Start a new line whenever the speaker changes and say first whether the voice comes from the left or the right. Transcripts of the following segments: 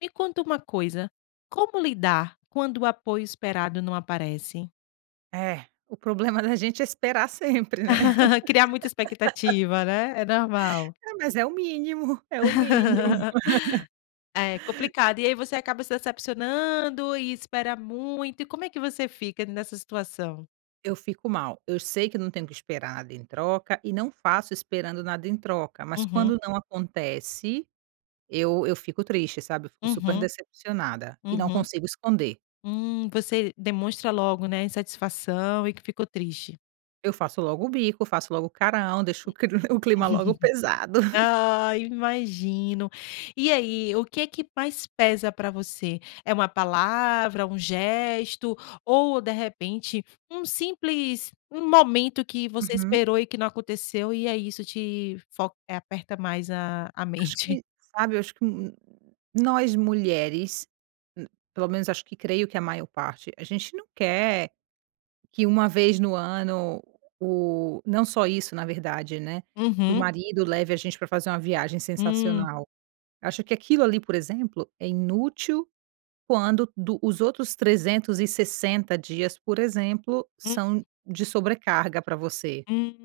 left: Me conta uma coisa. Como lidar quando o apoio esperado não aparece?
right: É, o problema da gente é esperar sempre né?
left: Criar muita expectativa, né, é normal.
right: É, mas é o mínimo, é o mínimo.
left: É complicado. E aí você acaba se decepcionando e espera muito. E como é que você fica nessa situação?
right: Eu fico mal, eu sei que eu não tenho que esperar nada em troca e não faço esperando nada em troca. Mas
left: Uhum.
right: quando não acontece eu eu fico triste, sabe, eu fico super
left: Uhum,
right: decepcionada e não
left: uhum,
right: consigo esconder.
left: hum, você demonstra logo né, insatisfação e que ficou triste.
right: Eu faço logo o bico, faço logo o carão, deixo o cli clima logo pesado.
left: Ah imagino, e aí, o que que mais pesa para você, é uma palavra um gesto ou de repente um simples um momento que você
right: Uhum.
left: esperou e que não aconteceu e é isso te fo e aperta mais a a
right: Acho
left: mente.
right: que, sabe eu acho que, nós mulheres, hum, pelo menos acho que creio que a maior parte, a gente não quer, que uma vez no ano, o não só isso na verdade, né, que o
left: Uhum.
right: marido leve a gente pra fazer uma viagem
left: Hum.
right: sensacional. Acho que aquilo ali por exemplo é inútil quando do os outros 360 dias por exemplo
left: Hum.
right: são de sobrecarga pra você.
left: Hum,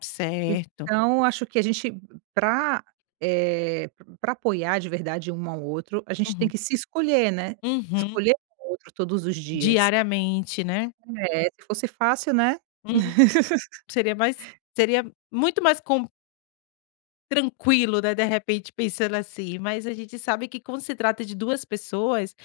left: certo.
right: Então acho que a gente, pra, eh, pra apoiar de verdade um ao outro, a gente tem
left: Uhum.
right: que se escolher, né,
left: Uhum.
right: escolher o outro todos os dias.
left: Diariamente, né?
right: É, se fosse fácil, né?
left: Hum, seria mais seria muito mais com Tranquilo, né, de repente pensando assim mas a gente sabe que quando se trata de 2 pessoas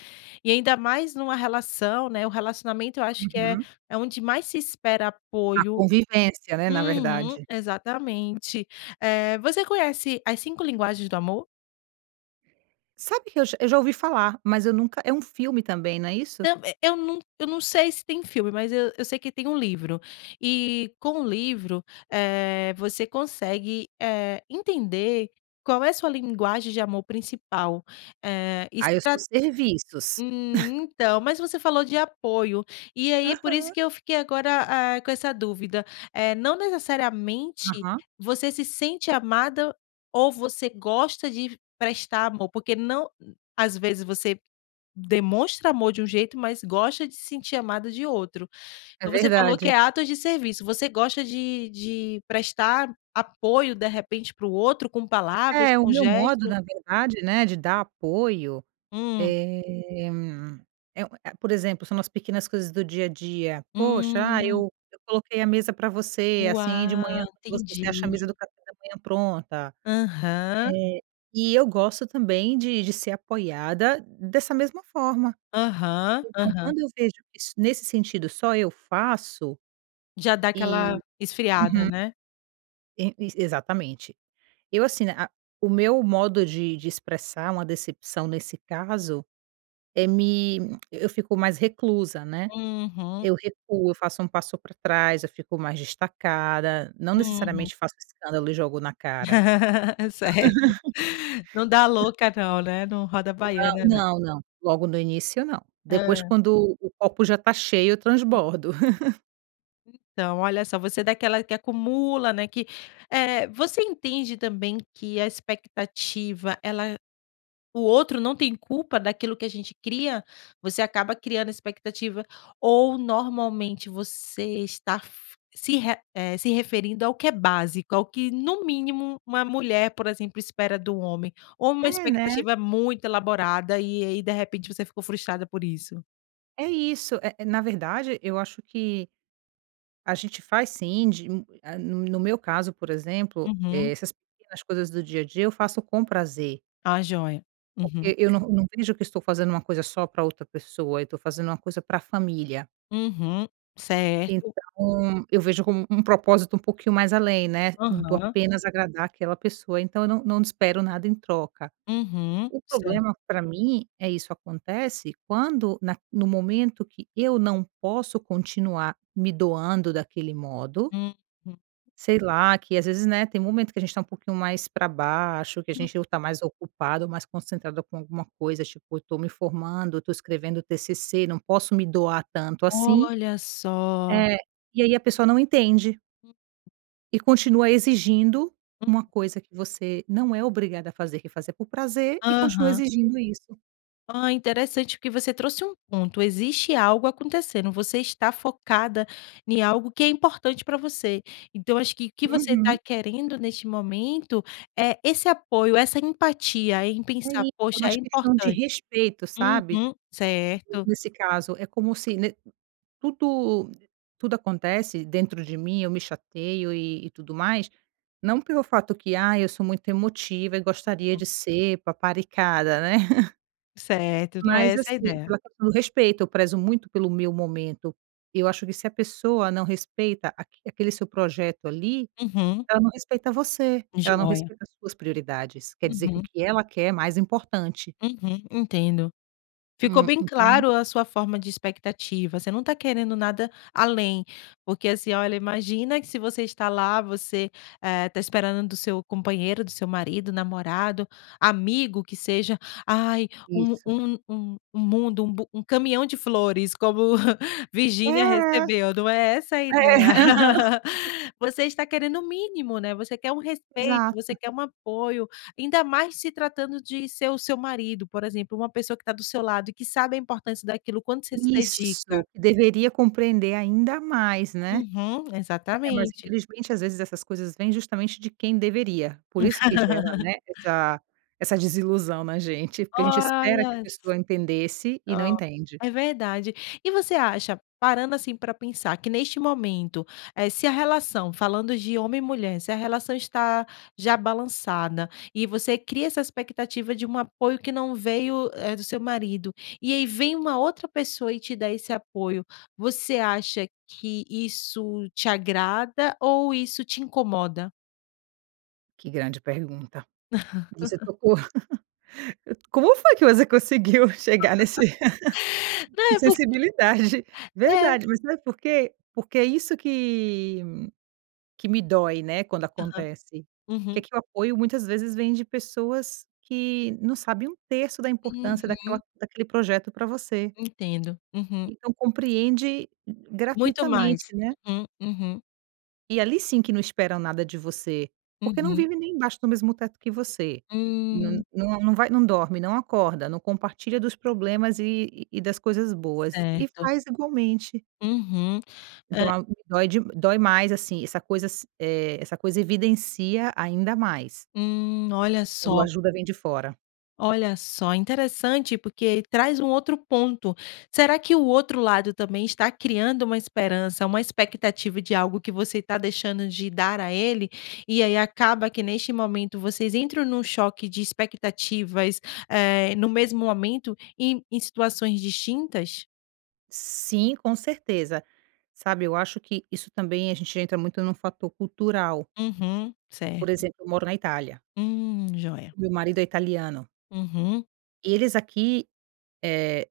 left: e ainda mais numa relação, né, o relacionamento eu acho que é
right: Uhum.
left: é onde mais se espera
right: A
left: apoio,
right: convivência, né, na
left: uhum,
right: verdade.
left: exatamente. Eh, você conhece as 5 linguagens do amor?
right: Sabe o que eu já eu já ouvi falar, mas eu nunca é um filme também, não é isso?
left: Então, eh, eu não eu não sei se tem filme, mas eu eu sei que tem um livro. E com o livro, eh, você consegue, eh, entender qual é a sua linguagem de amor principal. Eh,
right: Ah, eu sou
left: estra
right: serviços.
left: Hum, então, mas você falou de apoio. E aí, por isso
right: Aham.
left: que eu fiquei agora, eh, com essa dúvida. Eh, não necessariamente
right: Aham.
left: você se sente amada ou você gosta de prestar amor. Porque não às vezes você demonstra amor de um jeito, mas gosta de se sentir amada de outro.
right: É
left: Então você falou que é
right: verdade.
left: atos de serviço. Você gosta de de prestar apoio, de repente, para o outro com palavras,
right: É, o
left: com
right: meu modo
left: gestos?
right: na verdade, né, de dar apoio,
left: Hum.
right: eh, é um é a por exemplo são nas pequenas coisas do dia a dia: "Poxa, ah,
left: Hum.
right: eu eu coloquei a mesa pra você, assim, de manhã,
left: Uau!
right: quando você você acha a mesa
left: Entendi.
right: do café da manhã pronta".
left: Aham.
right: Eh, e eu gosto também de de ser apoiada dessa mesma forma.
left: Aham.
right: Então
left: Aham.
right: quando eu vejo que isso, nesse sentido só eu faço,
left: Já dá aquela
right: e uhum.
left: esfriada, né?
right: É, isso exatamente. Eu, assim, né, a o meu modo de de expressar uma decepção nesse caso é me eu fico mais reclusa, né?
left: Uhum.
right: Eu recuo, eu faço um passo pra trás, eu fico mais destacada. Não
left: Uhum.
right: necessariamente faço escândalo e jogo na cara.
left: Certo. Não dá louca não, né? Não roda
right: Não,
left: baiana, não.
right: não, não, logo no início não. Depois,
left: Hã.
right: quando o copo já tá cheio, eu
left: Hum.
right: transbordo.
left: Então, olha só, você é daquela que acumula, né, que, eh, você entende também que a expectativa, ela o outro não tem culpa daquilo que a gente cria? Você acaba criando expectativa ou normalmente você estar f se re eh, se referindo ao que é básico, ao que, no mínimo, uma mulher, por exemplo, espera do homem? Ou uma
right: É né?
left: expectativa muito elaborada, e aí, de repente, você ficou frustrada por isso?
right: É isso. Eh eh, na verdade, eu acho que, a gente faz sim, de um ah, no no meu caso, por exemplo, eh,
left: Uhum.
right: essas pequenas coisas do dia a dia, eu faço com prazer.
left: Ah, joia. Uhum.
right: Porque eu não não vejo que estou fazendo uma coisa só pra outra pessoa, eu tô fazendo uma coisa pra família.
left: Uhum. Certo.
right: Então, eu vejo como um propósito um pouquinho mais além, né, do
left: Aham.
right: apenas agradar aquela pessoa, então eu não não espero nada em troca.
left: Uhum.
right: O
left: Certo.
right: problema, pra mim, é isso acontece quando naq no momento que eu não posso continuar me doando daquele modo
left: Uhum.
right: sei lá, que às vezes, né, tem momento que a gente tá um pouquinho mais pra baixo, que a
left: Hum.
right: gente ou tá mais ocupado, mais concentrado com alguma coisa. Tipo, "eu tô me formando, eu tô escrevendo TCC, não posso me doar tanto assim".
left: Olha só.
right: É, e aí a pessoa não entende. E continua exigindo uma coisa que você não é obrigada a fazer, que fazia por prazer, e continua
left: Aham.
right: exigindo isso.
left: Hã, interessante, porque você trouxe um ponto, existe algo acontecendo, você está focada em algo que é importante para você, então acho que o que você tá
right: Uhum.
left: querendo neste momento, é esse apoio, essa empatia, em
right: É
left: pensar:
right: isso, é
left: "Poxa, é
right: mais questão de
left: importante".
right: respeito, sabe,
left: Uhum. Certo.
right: nesse caso. É como se ne tudo tudo acontece, dentro de mim, eu me chateio e e tudo mais, não pelo fato que: "Ai, eu sou muito emotiva e gostaria
left: [unintelligible]
right: de ser paparicada", né.
left: Certo, num é
right: Mas
left: essa a
right: assim,
left: ideia.
right: pela [unintelligible] o respeito, eu prezo muito pelo meu momento. Eu eu acho que se a pessoa não respeita aqu aquele seu projeto, ali,
left: Uhum.
right: ela não respeita você, ela não
left: Joia.
right: respeita as suas prioridades. Quer dizer que o
left: Uhum.
right: que ela quer é mais importante.
left: Uhum, entendo. Ficou
right: Hum.
left: bem
right: Então
left: claro a sua forma de expectativa. Você não tá querendo nada além. Por que assim, olha, imagina que se você está lá, você, eh, tá esperando do seu companheiro, do seu marido, namorado, amigo, que seja, "Ai, um
right: Isso.
left: um um um mundo, um bu um caminhão de flores, como
right: É,
left: Virgínia
right: é.
left: recebeu", não é essa a ideia.
right: É, aham.
left: Você está querendo o mínimo, né. Você quer um respeito, você
right: Exato.
left: quer um apoio. Ainda mais se tratando de ser o seu marido, por exemplo, uma pessoa que tá do seu lado, e que sabe a importância daquilo, o quanto você se dedica.
right: Isso. Que deveria compreender ainda mais, né.
left: Uhum,
right: É, mas
left: exatamente.
right: infelizmente, às vezes essas coisas vêm, justamente de quem deveria, por isso que gera, né, essa essa desilusão na gente. Porque a gente espera que a
left: [unintelligible]
right: pessoa entendesse, e não
left: Ó,
right: entende.
left: é verdade. E você acha parando, assim, pra pensar, que neste momento, eh, se a relação falando de homem e mulher, se a relação está já balançada, e você cria essa expectativa de um apoio que não veio, eh, do seu marido, e aí vem uma outra pessoa e te dá esse apoio, você acha que isso te agrada ou isso te incomoda?
right: Que grande pergunta. Você tocou como foi que você conseguiu chegar nesse
left: Não,
right: que
left: é porq
right: sensibilidade.
left: é.
right: Verdade, mas sabe por quê? Porque é isso que que me dói, né, quando
left: Aham.
right: acontece. Que
left: Uhum.
right: que o apoio muitas vezes vem de pessoas que não sabem 1/3 da importância daquela
left: Uhum.
right: daquele projeto pra você.
left: Entendo, uhum.
right: Então compreende
left: Muito
right: gratuitamente,
left: mais.
right: né.
left: Uhum, uhum.
right: E ali sim, que não esperam nada de você. Porque não
left: Uhum.
right: vive nem embaixo no mesmo teto que você. N
left: Hum.
right: nu num vai não dorme, não acorda, não compartilha dos problemas, e e e das coisas boas. E
left: Certo.
right: faz igualmente.
left: Uhum.
right: Então
left: Hã
right: é algo que dói dói mais assim, essa coisas eh, essa coisa evidencia ainda mais.
left: Hum, olha
right: Quando a
left: só.
right: ajuda vem de fora.
left: Olha só. Interessante, porque traz um outro ponto. Será que o outro lado também está criando uma esperança, uma expectativa de algo que você tá deixando de dar a ele? E aí acaba que, neste momento, vocês entram num choque de expectativas, eh, no mesmo momento, e em em situações distintas?
right: Sim, com certeza. Sabe, eu acho que isso também, a gente entra muito num fator cultural.
left: Uhum,
right: Por
left: certo.
right: exemplo, eu moro na Itália.
left: Hum, joia.
right: O meu marido é italiano.
left: Uhum.
right: Eles aqui, eh,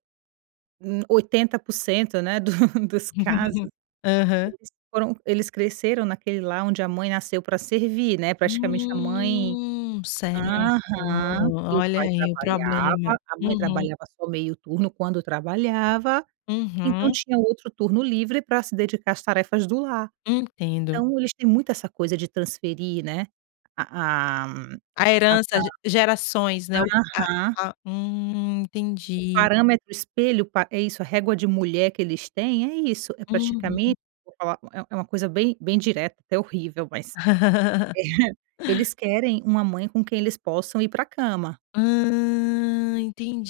right: n 80%, né, do dos casos,
left: Aham.
right: eles foram eles cresceram naquele lar onde a mãe nasceu pra servir, né. Praticamente a mãe
left: Hum, certo.
right: aham,
left: Ó,
right: e o
left: olha
right: pai
left: aí o problema.
right: trabalhava, a mãe
left: Uhum.
right: trabalhava só meio turno, quando trabalhava, então
left: Uhum.
right: tinha outro turno livre pra se dedicar às tarefas do lar.
left: Entendo.
right: Então eles têm muito essa coisa de transferir, né, a a
left: A
right: a
left: herança, ge gerações, né. O
right: [unintelligible]
left: a
right: aham.
left: a hum,
right: O
left: entendi.
right: parâmetro espelho, pa é isso, a régua de mulher que eles têm, é isso, é
left: Uhum.
right: praticamente vou falar, é é uma coisa bem bem direta, até horrível, mas eles querem uma mãe com quem eles possam ir pra cama.
left: Hã,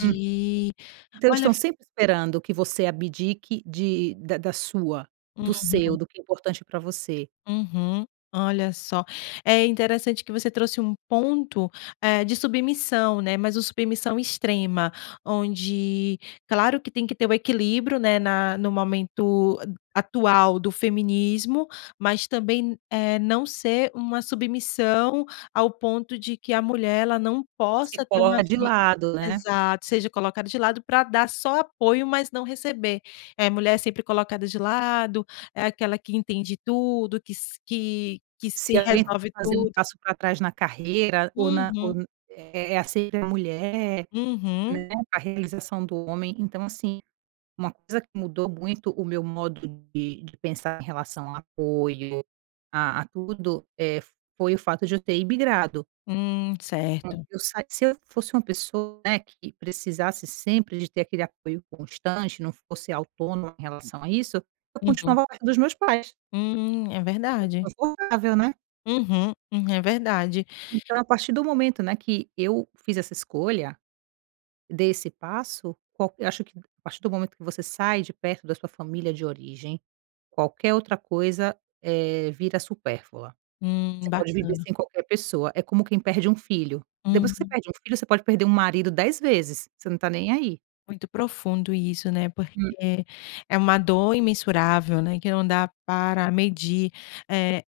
right: Hum. Então eles
left: Olha,
right: estão
left: fi
right: sempre esperando que você abdique de da da sua do seu,
left: Uhum.
right: do que é importante pra você.
left: Uhum. Olha só. É interessante que você trouxe um ponto, eh, de submissão, né, mas o submissão extrema, onde claro que tem que ter o equilíbrio, né, na no momento, a atual do feminismo, mas também n eh, não ser uma submissão ao ponto de que a mulher, ela não
right: Se
left: possa ter uma
right: [unintelligible] de
left: vi
right: lado, né.
left: exato, seja colocado de lado, pra dar só apoio, mas não receber. É, mulher é sempre colocada de lado, é aquela que entende tudo, que s que que se
right: Se alguém tem
left: resolve
right: que fazer um
left: tudo.
right: passo pra trás na carreira, ou na ou
left: Uhum.
right: n é é é, sempre a mulher,
left: Uhum.
right: né. A realização do homem. Então assim, uma coisa que mudou muito o meu modo de de pensar em relação a apoio, a a tudo, eh, foi o fato de eu ter imigrado.
left: Hum, certo.
right: Eu sa se eu fosse uma pessoa, né, que precisasse sempre de ter aquele apoio constante, não fosse autônoma em relação a isso, eu
left: Uhum.
right: continuava ao lado dos meus pais.
left: Hum, é
right: [unintelligible]
left: verdade.
right: confortável, né.
left: Uhum, hum. É verdade.
right: Então a partir do momento, né, que eu fiz essa escolha desse passo, qualque eu acho que a partir do momento que você sai de perto da sua família de origem, qualquer outra coisa, eh, vira supérflua.
left: Hum,
right: Você pode viver
left: bacana.
right: sem qualquer pessoa. É como quem perde um filho. Depois que você
left: Hum.
right: perde um filho, você pode perder um marido 10 vezes, você não está nem aí.
left: Muito profundo isso, né,
right: Hum.
left: porque é uma dor imensurável, né, que não dá para medir. Eh,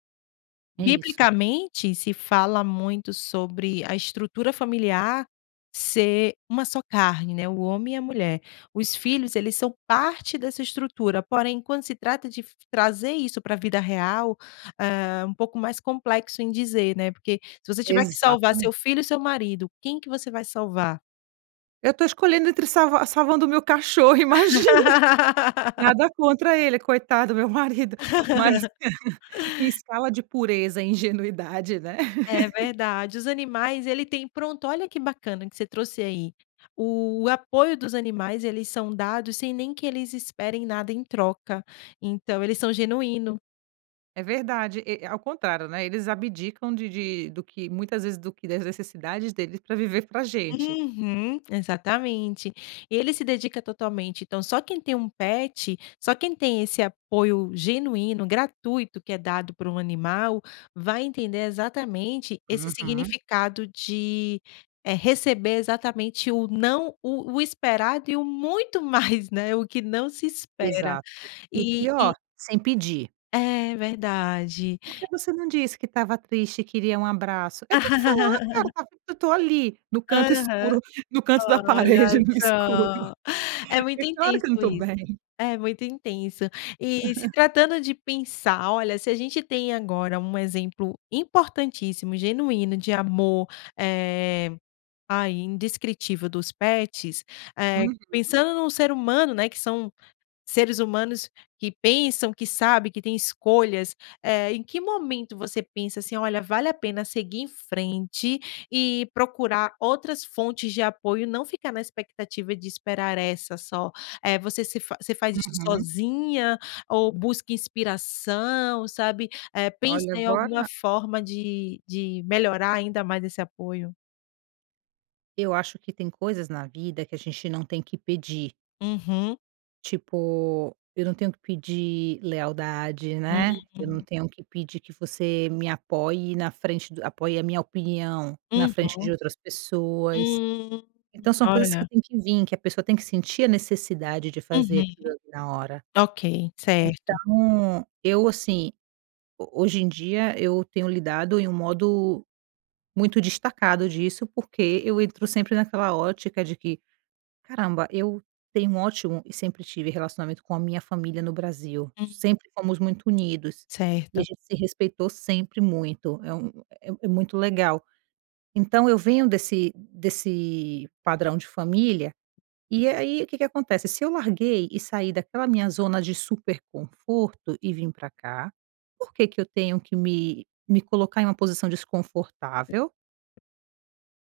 right: É isso.
left: biblicamente, se fala muito sobre a estrutura familiar ser uma só carne, né, o homem e a mulher. Os filhos eles são parte dessa estrutura, porém, quando se trata f trazer isso pra vida real, eh, um pouco mais complexo em dizer, né. Por que se você tiver que salvar
right: Exatamente.
left: seu filho e seu marido, quem que você vai salvar?
right: Eu estou escolhendo entre salvar salvando o meu cachorro, imagina. Nada contra ele, coitado, meu marido. Mas, em escala de pureza, ingenuidade, né?
left: É verdade. Os animais, ele tem Pronto, olha que bacana que você trouxe aí. O apoio dos animais, eles são dados sem nem que eles esperem nada em troca. Então, eles são genuíno.
right: É verdade. E ao contrário, né, eles abdicam de de do que muitas vezes do que das necessidades deles pra viver pra gente.
left: Uhum, exatamente. Ele se dedica totalmente. Então, só quem tem um pet, só quem tem esse apoio genuíno, gratuito que é dado por um animal, vai entender exatamente esse
right: Uhum.
left: significado de, eh, receber exatamente o não o o esperado e o muito mais, né, o que não se espera.
right: Exato. E o
left: E e
right: pior, sem pedir.
left: É, verdade.
right: "Por que você não disse que estava triste e queria um abraço?" Eu tenho que falar, cara. Eu estou ali, no canto
left: Aham.
right: escuro, no canto da parede e
left: Olha
right: no escuro.
left: só! É
right: É
left: muito
right: claro
left: intenso
right: que eu não estou
left: isso.
right: bem.
left: É muito intenso. E se tratando de pensar olha, se a gente tem agora um exemplo importantíssimo, genuíno de amor, eh, ah, indescritível dos pets, eh,
right: Uhum.
left: pensando num ser humano, né, que são seres humanos que pensam, que sabem que tem escolhas, eh. Em que momento você pensa assim: "Olha, vale a pena seguir em frente e procurar outras fontes de apoio e não ficar na expectativa de esperar essa só?" Eh, você se fa você faz isso
right: Uhum.
left: sozinha ou busca inspiração, sabe? Eh, pensa
right: Olha,
left: em alguma
right: agora
left: forma de de melhorar ainda mais esse apoio?
right: Eu acho que tem coisas na vida que a gente não tem que pedir.
left: Uhum.
right: Tipo, eu não tenho que pedir lealdade, né? Eu não
left: Hum.
right: tenho que pedir que você me apoie na frente do apoie a minha opinião na frente de
left: Uhum.
right: outras pessoas.
left: Hum.
right: Então, são coisas que
left: Olha.
right: têm que vim, que a pessoa tem que sentir a necessidade de fazer
left: Uhum.
right: aquilo ali na hora.
left: Ok, certo.
right: Então eu, assim, ho hoje em dia eu tenho lidado em um modo muito destacado disso, porque eu entro sempre naquela ótica de que: "Caramba, eu tenho um ótimo" e sempre tive relacionamento com a minha família no Brasil,
left: Hum.
right: sempre fomos muito unidos, e a
left: Certo.
right: gente se respeitou sempre muito, é um é muito legal. Então, eu venho desse desse padrão de família, e aí o que que acontece? Se eu larguei e saí daquela minha zona de super conforto e vim pra cá, por que que eu tenho que me me colocar em uma posição desconfortável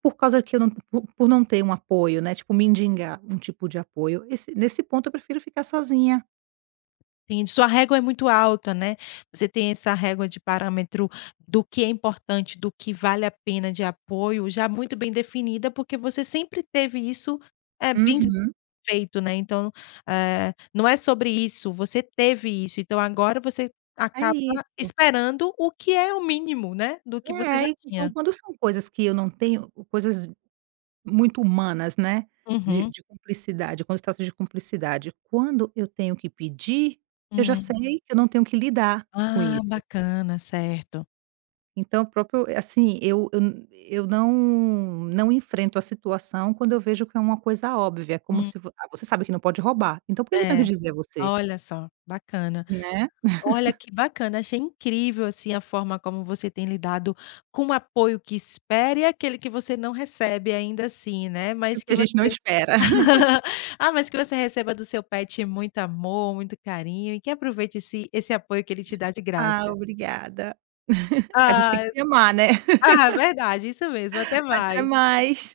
right: Por causa que eu não por por não ter um apoio, né, tipo, mendigar um tipo de apoio. Esse nesse ponto, eu prefiro ficar sozinha.
left: [unintelligible] Sua régua é muito alta, né. Você tem essa régua de parâmetro do que é importante, do que vale a pena de apoio, já muito bem definida, porque você sempre teve isso, eh, bem f
right: Uhum.
left: feito, né. Então, eh, não é sobre isso, você teve isso, então agora você
right: É
left: acaba
right: isso.
left: esperando o que é o mínimo, né, do
right: É,
left: que você já
right: aí Então
left: tinha.
right: quando são coisas que eu não tenho coisas muito humanas, né, de
left: Uhum.
right: de cumplicidade, quando se trata de cumplicidade, quando eu tenho que pedir, eu já
left: Hum.
right: sei que eu não tenho que lidar com
left: Ah,
right: isso.
left: bacana, certo.
right: Então o próprio eh, assim, eu eu n eu não não enfrento a situação, quando eu vejo que é uma coisa óbvia, é como
left: Hum.
right: se fo ah, você sabe que não pode roubar, então por que que eu tenho que
left: É.
right: dizer a você?
left: Olha só. Bacana.
right: Né.
left: Olha que bacana, achei incrível, assim, a forma como você tem lidado com o apoio que espere, e aquele que você não recebe, ainda assim, né, mas
right: Aquilo
left: que
right: que a gente não
left: você
right: espera.
left: ah, mas que você receba do seu pet muito amor, muito carinho, e que aproveite esse esse apoio que ele te dá de graça.
right: Ah, obrigada. A gente tem que
left: Ai
right: se amar, né.
left: Ah, verdade, isso mesmo. Até
right: Até
left: mais.
right: mais.